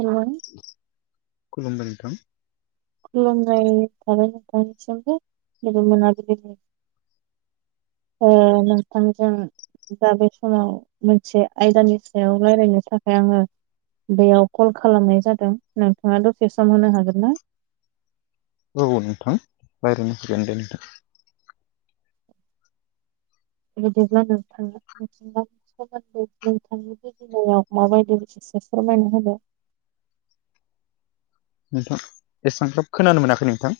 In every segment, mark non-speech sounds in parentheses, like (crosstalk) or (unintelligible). Hello खुलुमबाय नोंथां। खुलुमनाय थाबाय नोंथांनिसिमबो गोजोन मोनाबिलिनि ओ‌ नोंथांजों दा बे समाव मोनसे आयदानि सायाव रायज्लायनो थाखाय आङो बेयाव कल खालामनाय जादों नोंथाङा दसे सम होनो हागोन ना औ औ नोंथां रायज्लायनो हागोन दे नोंथां बिदिब्लाा नोंथाङा माबायदि इसे फोरमायना होदो नोंथां एसेबां खोब खोनानो मोनाखै नोंथां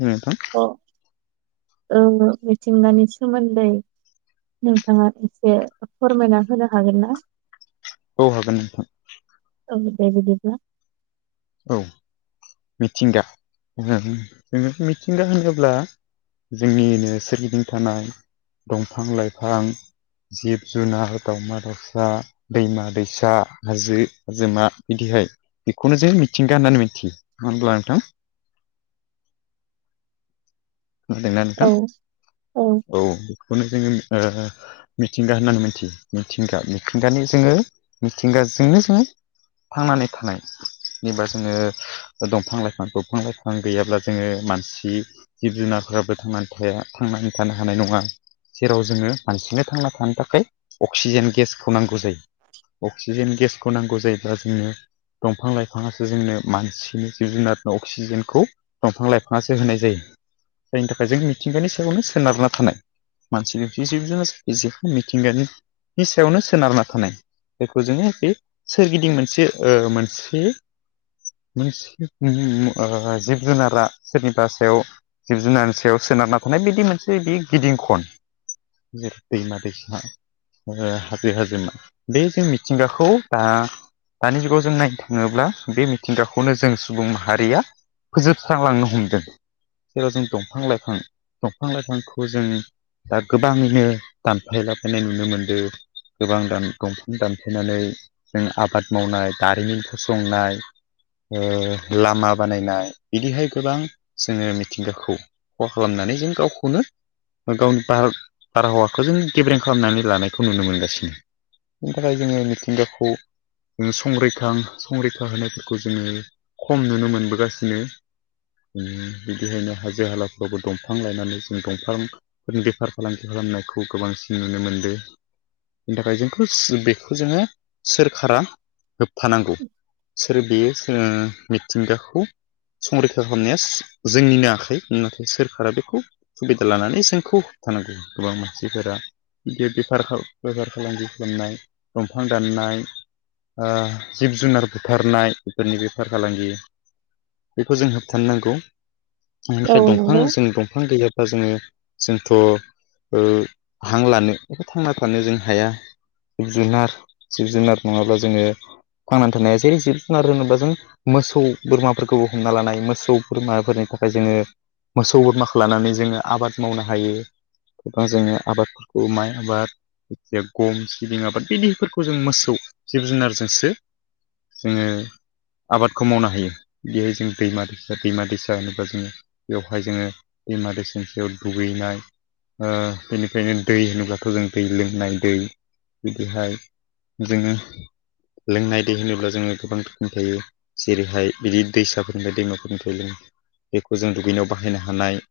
नोंथां। (unintelligible) मिथिंगानि सोमोन्दै नोंथाङा एसे फोरमायना होनो हागोन ना औ हागोन नोंथां औ दे बिदिब्ला औ मिथिंगा जों मिथिंगा होनोब्ला जोंनिनो सोरगिदिं थानाय दंफां लाइफां जिब जुनार दावमा दाउसा दैमा दैसा हाजो हाजोमा बिदिहाय बेखौनो (unintelligible) मिथिंगा होननानै मिथियो होनब्ला नोंथां खोनादोंना औ नोंथां औ बेखौनो जोङो ओ मिथिंगा होननानै मिथियो मिथिंगा मिथिंगानि जोङो मिथिंगाजोंनो जोङो थांनानै थानाय (unintelligible) जोङो ओ दंफां लाइफां दंफां लाइफां गैयाब्ला जोङो मानसि जिब जुनारफोराबो थांनानै थाया थांनानै थानो हानाय नङा जेराव जोङो मानसिनो थांना थानो थाखाय अक्सिजेन गेसखौ नांगौ जायो अक्सिजेन गेसखौ नांगौ जायोब्ला जोंनो दंफां लाइ दंफाङासो जोंनो मानसिनि जिब जुनारनो अक्सिजेनखौ दंफां लाइफाङासो होनाय जायो जायनि थाखाय जों मिथिंगानि सायावनो सोनारना थानाय मानसिनि जिब (unintelligible) मिथिंगानि नि सायावनो सोनारना थानाय जायखौ जोङो बे सोरगिदिं मोनसे ओ मोनसे (unintelligible) ओ जिब जुनारा सोरनिबा सायाव जिब जुनारनि सायाव सोनारना थानाय बिदि मोनसे बि गिदिं खन जेरै दैमा दैसा ओ हाजो हाजोमा बे जों मिथिंगाखौ दा दानि जुगाव जों नायनो थाङोब्ला बे मिथिंगाखौनो जों सुबुं माहारिया फोजोबस्रांलांनो हमदों जेराव जों दंफां लाइफां दंफां लाइफांखौ जों दा गोबाङैनो दानफायला बायनाय नुनो मोनदों गोबां (unintelligible) दानफायनानै जों आबाद मावनाय दारिमिन फसंनाय ओ लामा बानायनाय बिदिहाय गोबां जोङो मिथिंगाखौ खहा खालामनानै जों गावखौनो बा गावनि बार बारहावाखौ जों गेब्रें खालामनानै लानायखौ नुनो मोनगासिनो बिनि थाखाय जोङो मिथिंगाखौ जों संरैखा संरैखा होनो खौ जोङो खम नुनो मोनबोगासिनो उम बिदिहायनो हाजो हालाफ्रावबो दंफां लायनानै जों दंफां बेफार फालांगि खालामनायखौ गोबांसिन नुनो मोनदों बेनि थाखाय जोंखौ बेखौ जोङो सोरखारा होबथानांगौ आरो बेयो ओ मिथिंगाखौ संरैखा खालामनाया जोंनिनो आखाइ होननानै सोरखारा बेखौ सुबिदा लानानै जोंखौ होबथानांगौ गोबां मानसिफोरा (unintelligible) बेफार खा बेफार फालांगि खालामनाय दंफां दाननाय ओ जिब जुनार बुथारनाय बेफोरनि बेफार फालांगि बेखौ जों होबथानो नांगौ औ बेनिफ्राय दंफां नंगौ जों दंफां गैयाबा जोङो जोंथ ओ हां लानो एबा थांना थानो जों हाया जिब जुनार जिब जुनार नङाब्ला जोङो थांनानै थानाया जेरै जिब जुनार होनोबा जों मोसौ बोरमाफोरखौबो हमना लानाय मोसौ बोरमाफोरनि थाखाय जोङो मोसौ बोरमाखौ लानानै जोङो आबाद मावनो हायो बा जोङो आबादफोरखौ माइ आबाद जे गम सिबिं आबाद बिदिफोरखौ जों मोसौ जिब जुनारजोंसो जोङो आबादखौ मावनो हायो बेहाय जों दैमा-दैसा दैमा-दैसा होनोबा जोङो बेवहाय जोङो दैमा दैसानि सायाव दुगैनाय ओ बेनिखायनो दै होनोब्लाथ' जों दै लोंनाय दै बिदिहाय जोङो लोंनाय दै होनोब्ला जोङो गोबां रोखोमनि थायो जेरैहाय बिदि दैसाफोरनिफ्राय दैमाफोरनिफ्राय लों बेखौ जों दुगैनायाव बाहायनो हानाय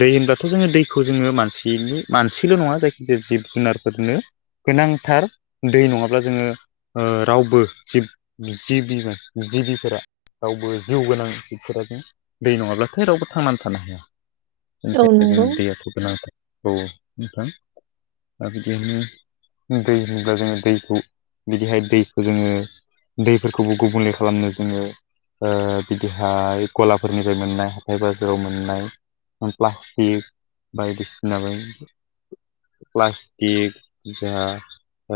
दै होनब्लाथ' जोङो दैखौ जोङो मानसिनि मानसिल' नङा जायखिजाया जिब जुनारफोरनो गोनांथार दै नङाब्ला जोङो ओ रावबो जिब जिबि (unintelligible) जिबिफोरा रावबो जिउ गोनां बिसोर (unintelligible) दै नङाब्लाथाय रावबो थांनानै थानो हाया औ बेनिखायनो जों नंगौ दै (unintelligible) खौ गोनांथार औ नोंथां दा बिदिनो दै होनोब्ला जोङो दैखौ बिदिहाय दैखौ जोङो दैफोरखौबो गुबुंले खालामनो जोङो ओ बिदिहाय गलाफोरनिफ्राय मोननाय हाथाय बाजाराव मोननाय (unintelligible) प्लास्टिक बायदिसिनाबो प्लास्टिक जा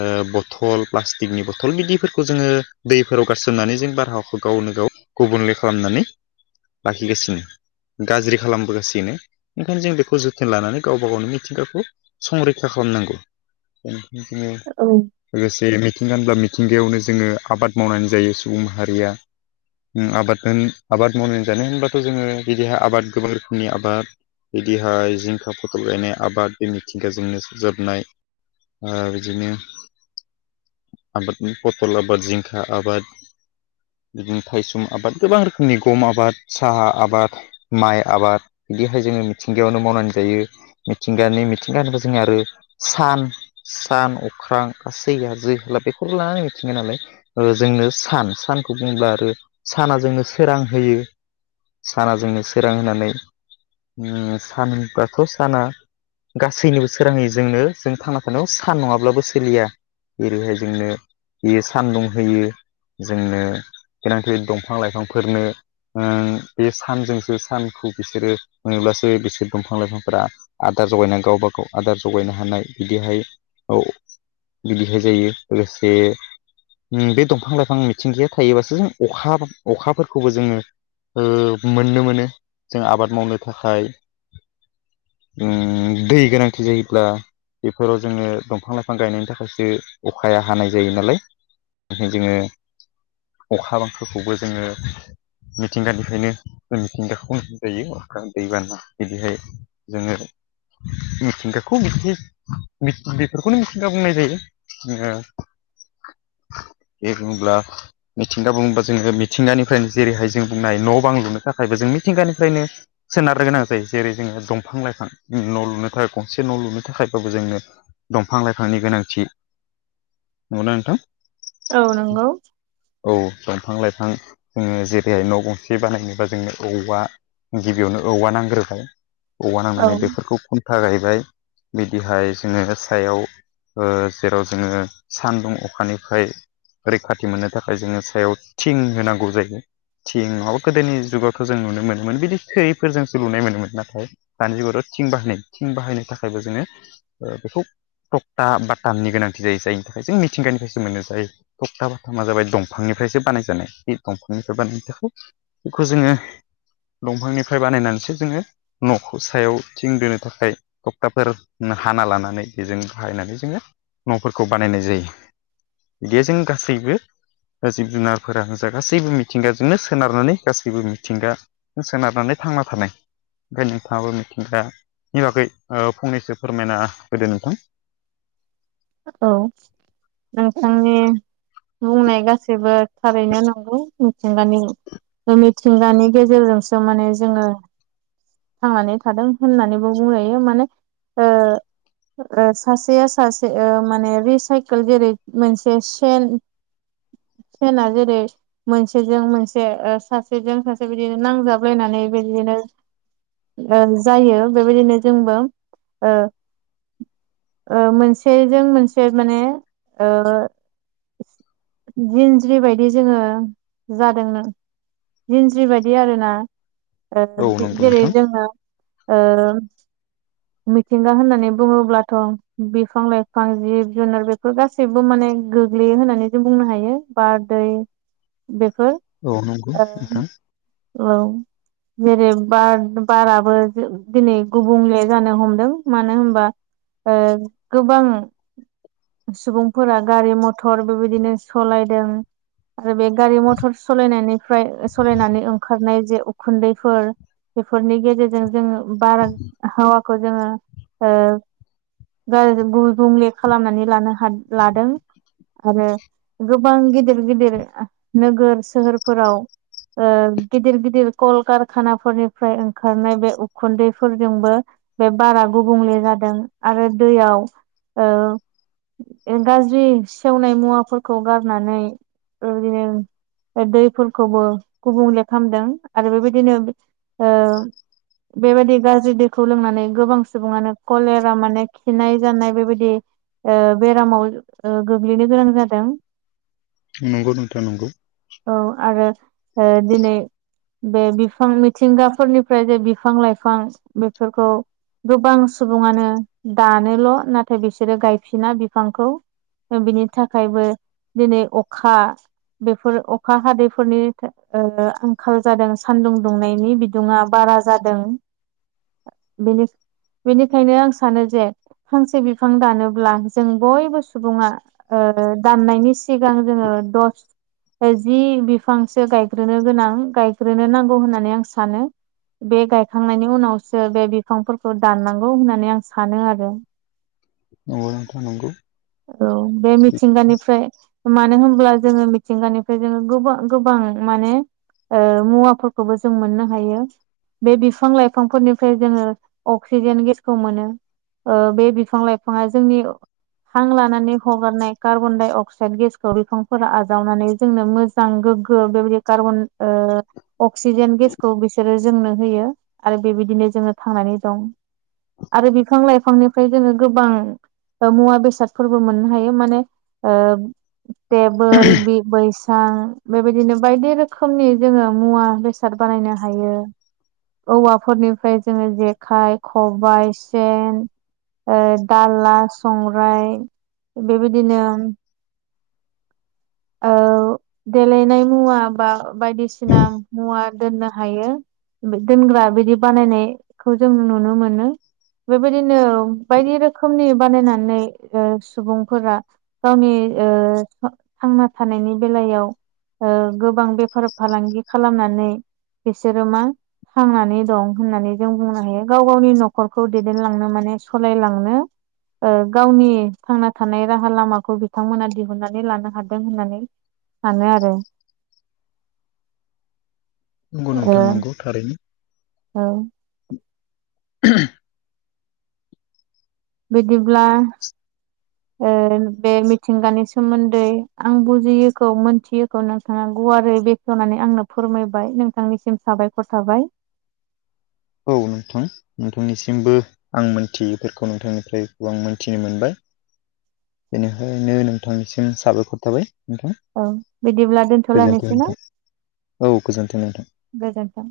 ओ बथल प्लास्टिकनि बथल बिदिफोरखौ जोङो दैफोराव गारसोमनानै जों बारहावाखौ गावनो गाव गुबुनले खालामनानै लाखिगासिनो गाज्रि खालामबोगासिनो ओंखायनो जों बेखौ जोथोन लानानै गावबा गावनो मिथिंगाखौ संरैखा खालामनांगौ औ लोगोसे मिथिंगा होनब्ला मिथिंगायावनो जोङो आबाद मावनानै जायो सुबुं माहारिया उ आबाददो आबाद मावनानै जानो होनबाथ' जोङो बिदिहाय आबाद गोबां रोखोमनि आबाद बिदिहाय जिंखा फथल गायनाय आबाद बे मिथिंगाजोंनो जोबनाय ओ बिदिनो आबादनि पथल आबाद जिं खा आबाद बिदिनो थायसुम आबाद गोबां रोखोमनि गम आबाद साहा आबाद माइ आबाद बिदिहाय जोङो मिथिंगायावनो मावनानै जायो मिथिंगानि मिथिंगा होनबा जों आरो सान सान अख्रां गासै हाजो हाला बेफोरखौ लानानै मिथिंगा नालाय ओ जोंनो सान सानखौ बुङोब्ला आरो साना जोंनो सोरां होयो साना जोंनो सोरां होनानै उ सान होनबाथ' साना गासैनिबो सोराङै जोंनो जों थांना थानायाव सान नङाब्लाबो सोलिया एरैहाय जोंनो बेयो सान्दुं होयो जोंनो (unintelligible) दंफां-लाइफांफोरनो ओ बे सानजोंसो सानखौ बिसोरो मोनोब्लासो बिसोर दंफां लाइफांफोरा आदार जगायना गावबा गाव आदार जगायनो हानाय बिदिहाय औ बिदिहाय जायो लोगोसे उ बे दंफां लाइफां मिथिंगाया थायोबासो अखा अखाफोरखौबो जोङो उ मोननो मोनो जों आबाद मावनो थाखाय उम दै गोनांथि जायोब्ला बेफोराव जोङो दंफां लाइफां गायनायनि थाखायसो अखाया हानाय जायो नालाय। नाथाय जोङो अखा बांखोखौबो जोङो मिथिंगानिफ्रायनो उम मिथिंगाखौ (unintelligible) जायो अखा दैबाना बिदिहाय जोङो मिथिंगाखौ बिदि बिद बेफोरखौनो मिथिंगा बुंनाय जायो। जोङो एखमब्ला मिथिंगा बुङोबा जोङो मिथिंगानिफ्रायनो जेरैहाय जों बुंनो हायो न' बां लुनो थाखायबो जों मिथिंगानिफ्रायनो सोनारनो गोनां जायो जेरै जोङो दंफां लाइफां न' लुनो थाखाय गंसे न' लुनो थाखायबाबो जोंनो दंफां लाइफांनि गोनांथि नंगौना नोंथां। औ नंगौ। औ दंफां लाइफां जोङो जेरैहाय न' गंसे बानायनोबा जोंनो औवा गिबियावनो औवा नांग्रोबाय औवा औ नांनानै बेफोरखौ खुन्था गायबाय बिदिहाय जोङो सायाव ओ जेराव जोङो सानदुं अखानि फाय रैखाथि मोननो थाखाय जोङो सायाव थिं होनांगौ जायो। थिं नङाबा गोदोनि जुगावथ' जों नुनो मोनोमोन बिदि थोरि फोरजोंसो लुनाय मोनोमोन। नाथाय दानि जुगावथ' थिं बाहायनाय थिं बाहायनो थाखायबो जोंनो ओ बेखौ थकथा बाटामनि गोनांथि जायो जायनि थाखाय जों मिथिंगानिफायसो जों मोनोखाय तकता बाथामा जाबाय दंफांनिफ्रायसो बानाय जानाय बे दंफांनिफ्राय बानायनो थाखाय इखौ जोङो दंफांनिफ्राय बानायनानैसो जोङो न'खौ सायाव थिं दोनो थाखाय तकताफोर उम हाना लानानै बेजों बाहायनानै जोङो न'फोरखौ बानायनाय जायो। दे जों गासैबो ओ जिब जुनारफोरा जा गासैबो मिथिंगाजोंनो सोनारनानै गासैबो मिथिंगा ओ सोनारनानै थांना थानाय फ्राय नोंथाङाबो मिथिंगानि बागै ओ फंनैसो फोरमायना होदो नोंथां। औ नोंथांनि बुंनाय गासैबो थारैनो नंगौ मिथिंगानि ओ मिथिंगानि गेजेरजोंसो माने जोङो थांनानै थादों होननानैबो बुंजायो मानो ओ ओ सासेया सास से ओ माने रिसाय कोल जेरै मोनसे सेन सेना जेरै मोनसेजों मोनसे ओ सासेजों सासे बिदिनो नांजाबलायनानै बिदिनो ओ जायो बेबायदिनो जोंबो ओ ओ मोनसेजों मोनसे माने ओ जिनज्रि बायदि जोङो जादोंनो जिनज्रि बायदि आरोना ओ औ नंगौ जे-जेरै नोंथां जोङो ओ मिथिंगा होननानै बुङोब्लाथ' बेफ फां लाइफां जिब जुनार बेफोर गासैबो माने गोग्लैयो होननानै जों बुंनो हायो। बार, दै बेफोर औ नंगौ नोंथां ओम औ जेरै बार बाराबो जो दिनै गुबुंले जानो हमदों मानो होमबा ओ गोबां सुबुंफोरा गारि मथर बेबायदिनो सलायदों। आरो बे गारि मथर सलायनायनिफ्राय सलायनानै ओंखारनाय जे उखुन्दैफोर बेफोरनि गेजेरजों जोङो बारहावाखौ जोङो ओ बार गुबुंले खालामनानै लानो हा लादों आरो गोबां गिदिर गिदिर नोगोर सोहोरफोराव ओ गिदिर गिदिर कल कारखानाफोरनिफ्राय ओंखारनाय बे उखुन्दैफोरजोंबो बे बारा गुबुंले जादों आरो दैयाव ओ गाज्रि सेवनाय मुवाफोरखौ गारनानै ओरैनो दैफोरखौबो गुबुंले खालामदों आरो बेबायदिनो ओ बेबायदि गाज्रि दैखौ लोंनानै गोबां सुबुङानो कलेरा माने खिनाय जानाय बेबायदि ओ बेरामाव ओ गोग्लैनो गोनां जादों। नंगौ नोंथां नंगौ औ आरो ओ दिनै बे बिफां मिथिंगाफोरनिफ्राय जे बिफां लाइफां बेफोरखौ गोबां सुबुङानो दानोल' नाथाय बिसोरो गायफिना बिफांखौ बिनि थाखायबो दिनै अखा बेफोर अखा हादैफोरनि ओ आंखाल जादों सानदुं दुंनायनि बिदुङा बारा जादों। बेनि बेनिखायनो आं सानो जे फांसे बिफां दानोब्ला जों बयबो सुबुङा ओ दाननायनि सिगां जोङो दस जि बिफांसो गायग्रोनो गोनां गायग्रोनो नांगौ होननानै आं सानो। बे गायखांनायनि उनावसो बे बिफांफोरखौ दाननांगौ होननानै आं सानो आरो नंगौ नोंथां नंगौ औ बे मिथिंगानिफ्राय मानो होनब्ला जोङो मिथिंगानिफ्राय जोङो गोबा-गोबां माने ओ मुवाफोरखौबो जों मोननो हायो। बे बिफां लाइफांफोरनिफ्राय जोङो अक्सिजेन गेसखौ मोनो। ओ बे बिफां लाइफाङा जोंनि हां लानानै हगारनाय कार्बन डाइ अक्साइद गेसखौ बिफांफोरा आजावनानै जोंनो मो जां गोग्गो बेबायदि कार्बन ओ अक्सिजेन गेसखौ बिसोरो जोंनो होयो आरो बेबायदिनो जोङो थांनानै दं। आरो बिफां लायफांनिफ्राय जोङो गोबां मुवा बेस सादफोरबो मोननो हायो माने ओ टेबोल बि बैस सां बेबायदिनो बायदि रोखोमनि जोङो मुवा बेसाद बानायनो हायो। औवाफोरनिफ्राय जोङो जेखाइ, खबायाइ, सेन ओ दाला, संग्राय बेबायदिनो ओ देलायनाय मुवा बा बायदिसिना मुवा दोननो हायो। दोनग्रा बिदि बानायनायखौ जों नुनो मोनो। बेबायदिनो बायदि रोखोमनि बानायनानै सुबुंफोरा गावनि ओ थांना थानायनि बेलायाव ओ गोबां बेफार फालांगि खालामनानै बिसोरो मा? थांनानै दं होननानै जों बुंनो हायो गाव गावनि न'खरखौ दैदेनलांनो माने सलायलांनो ओ गावनि थांना थानाय राहा लामाखौ बिथांमोना दिहुननानै लानो हाद दों होननानै सानो आरो नंगौ ओ नोंथां नंगौ थारैनो। औ बिदिब्ला ओ बे मिथिंगानि सोमोन्दै आं बुजियैखौ मोनथियैखौ नोंथाङा गुवारै बेख होनानै आंनो फोरमायबाय नोंथांनिसिम साबायखर थाबाय। औ नोंथां। नोंथांनिसिमबो आं मोनथियैफोरखौ नोंथांनिफ्रायबो आं मोनथिनो मोनबाय। बेनिखायनो नोंथांनिसिम साबायखर थाबाय। नोंथां औ बिदिब्ला गोजोनथों दोनथ'लायनोसै नोंथां औ गोजोनथों नोंथां। गोजोनथों।